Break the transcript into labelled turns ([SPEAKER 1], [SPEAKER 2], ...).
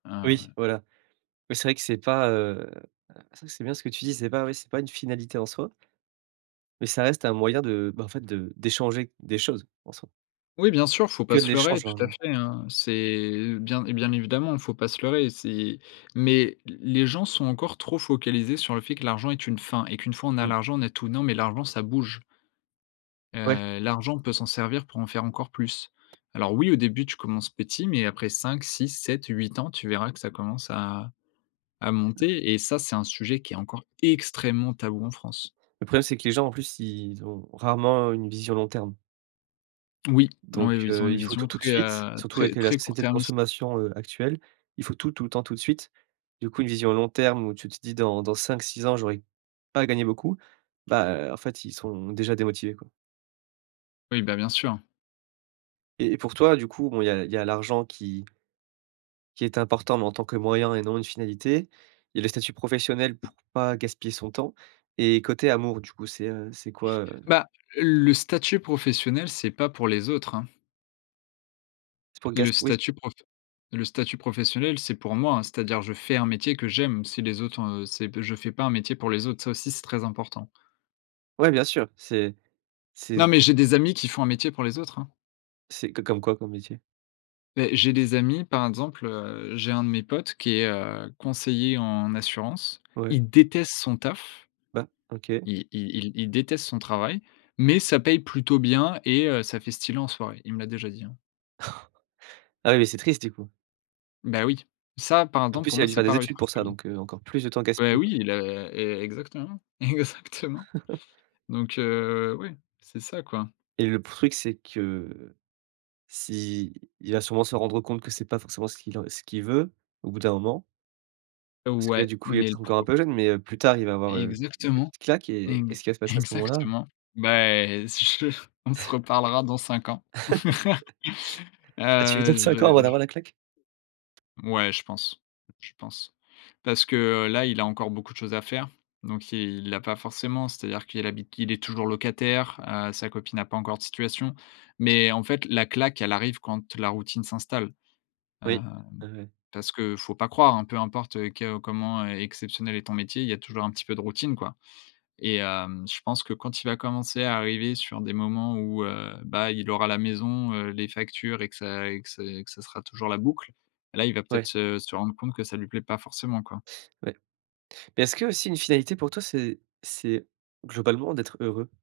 [SPEAKER 1] Ah
[SPEAKER 2] Oui
[SPEAKER 1] ouais.
[SPEAKER 2] voilà. Mais c'est vrai que c'est pas, heu, heu, c'est c'est bien ce que tu dis. C'est pas ouais, c'est pas une finalité en soi. Mais ça reste un moyen de, bah, en fait de d'échanger des choses, en soi
[SPEAKER 1] Oui, bien sûr, il faut
[SPEAKER 2] que
[SPEAKER 1] pas
[SPEAKER 2] de
[SPEAKER 1] se leurrer,
[SPEAKER 2] l'échange,
[SPEAKER 1] tout à
[SPEAKER 2] l'argent.
[SPEAKER 1] fait, hein. C'est l bien bien évidemment, il faut pas se leurrer, c'est mais, l les gens sont encore trop focalisés sur le fait que l'argent est une fin et qu'une fois on a
[SPEAKER 2] Mmh.
[SPEAKER 1] l'argent, on a tout. Non, mais l'argent ça bouge
[SPEAKER 2] Ouais.
[SPEAKER 1] heu, l'argent, on peut s'en servir pour en faire encore plus. Alors oui, au début tu commences petit, mais après 5, 6, 7, 8 ans, tu verras que ça commence à à monter. Et ça, c'est un sujet qui est encore extrêmement tabou, en France.
[SPEAKER 2] Le problème, c'est que les gens, en plus, ils, ont rarement une vision long terme
[SPEAKER 1] Oui.
[SPEAKER 2] donc,
[SPEAKER 1] Oui, oui, ils ont
[SPEAKER 2] heu,
[SPEAKER 1] une
[SPEAKER 2] il faut
[SPEAKER 1] vision
[SPEAKER 2] tout, tout de
[SPEAKER 1] très,
[SPEAKER 2] suite,
[SPEAKER 1] heu,
[SPEAKER 2] surtout
[SPEAKER 1] très,
[SPEAKER 2] avec le la
[SPEAKER 1] très
[SPEAKER 2] société de
[SPEAKER 1] court-termiste.
[SPEAKER 2] consommation, heu, actuelle. Il faut tout, tout le temps, tout de suite. Du coup, une vision long terme où tu te dis: «Dans dans 5-6 ans, j'aurais pas gagné beaucoup». Bah en fait, ils sont déjà démotivés, quoi
[SPEAKER 1] Oui, bah, bien sûr.
[SPEAKER 2] et pour toi, du coup, bon, il y a il y a l'argent qui qui est important, mais en tant que moyen et non une finalité. Il y a le statut professionnel pour pas gaspiller son temps. Et côté amour, du coup, c'est, heu, c'est quoi, heu?
[SPEAKER 1] Bah, le statut professionnel, c'est pas pour les autres, hein
[SPEAKER 2] C'est pour gas
[SPEAKER 1] le
[SPEAKER 2] oui z
[SPEAKER 1] statut profe le statut professionnel, c'est pour moi, hein. C'est-à-dire, je fais un métier que j'aime. Si les autres, heu, c'est p je fais pas un métier pour les autres, ça aussi, c'est très important.
[SPEAKER 2] Ouais bien sûr, c'est
[SPEAKER 1] Non,
[SPEAKER 2] c'est
[SPEAKER 1] mais j'ai des amis qui font un métier pour les autres, hein.
[SPEAKER 2] C'est co comme quoi, comme métier?
[SPEAKER 1] Beh, j'ai des amis, par exemple, heu, j'ai 1 de mes potes qui est, heu, conseiller en assurance.
[SPEAKER 2] Ouais.
[SPEAKER 1] Il déteste son taf.
[SPEAKER 2] Bah OK.
[SPEAKER 1] Il il il il déteste son travail, mais ça paye plutôt bien et heu, ça fait stylé en soirée. Il me l'a déjà dit, hein.
[SPEAKER 2] Ah oui, mais c'est triste du coup
[SPEAKER 1] Bah oui. Ça, par
[SPEAKER 2] en
[SPEAKER 1] exemple pour
[SPEAKER 2] plus, il
[SPEAKER 1] moi,
[SPEAKER 2] a dû
[SPEAKER 1] c'est
[SPEAKER 2] faire
[SPEAKER 1] pas
[SPEAKER 2] des
[SPEAKER 1] réussir
[SPEAKER 2] études pour
[SPEAKER 1] sa
[SPEAKER 2] ça,
[SPEAKER 1] vie.
[SPEAKER 2] donc, heu, encore plus de temps
[SPEAKER 1] Beh
[SPEAKER 2] gaspillé, quoi.
[SPEAKER 1] oui, il a e exactement. Exactement. Donc, heu, oui. C'est ça, quoi.
[SPEAKER 2] Et le p truc, c'est que si il va sûrement se rendre compte que c'est pas forcément ce qu'il en ce qu'il veut au bout d'un moment parce que là
[SPEAKER 1] Ouais,
[SPEAKER 2] du coup, il est
[SPEAKER 1] mais le
[SPEAKER 2] peut-être encore un
[SPEAKER 1] pro
[SPEAKER 2] peu jeune, mais, heu, plus tard, il va avoir, heu, une
[SPEAKER 1] Exactement.
[SPEAKER 2] petite claque et
[SPEAKER 1] Ex
[SPEAKER 2] qu'est-ce qui va se passer à ce moment-là?
[SPEAKER 1] exactement. Bah, heu, si je te on se reparlera dans 5 ans.
[SPEAKER 2] Ah, tu lui
[SPEAKER 1] Ah,
[SPEAKER 2] donnes 5 ans
[SPEAKER 1] j'ai
[SPEAKER 2] avant
[SPEAKER 1] j
[SPEAKER 2] d'avoir la claque?
[SPEAKER 1] Ouais, je pense, je pense. Parce que, heu, là, il a encore beaucoup de choses à faire. Donc il l'a pas forcément, c'est-à-dire qu'il habite il est toujours locataire, heu, sa copine n'a pas encore de situation. Mais en fait, la claque, elle arrive quand la routine s'installe.
[SPEAKER 2] Oui.
[SPEAKER 1] Hem,
[SPEAKER 2] Ah ouais.
[SPEAKER 1] parce que, faut pas croire, hein, peu importe, heu, que comment, e exceptionnel est ton métier, il y a toujours un petit peu de routine, quoi et hem, je pense que quand il va commencer à arriver sur des moments où, heu, bah, il aura la maison, heu, les factures et que ça et que ça et que ça sera toujours la boucle, là, il va peut-être
[SPEAKER 2] Ouais.
[SPEAKER 1] se se rendre compte que ça lui plaît pas forcément, quoi.
[SPEAKER 2] Ouais. Mais est-ce qu'aussi une finalité pour toi, c'est c'est globalement d'être heureux?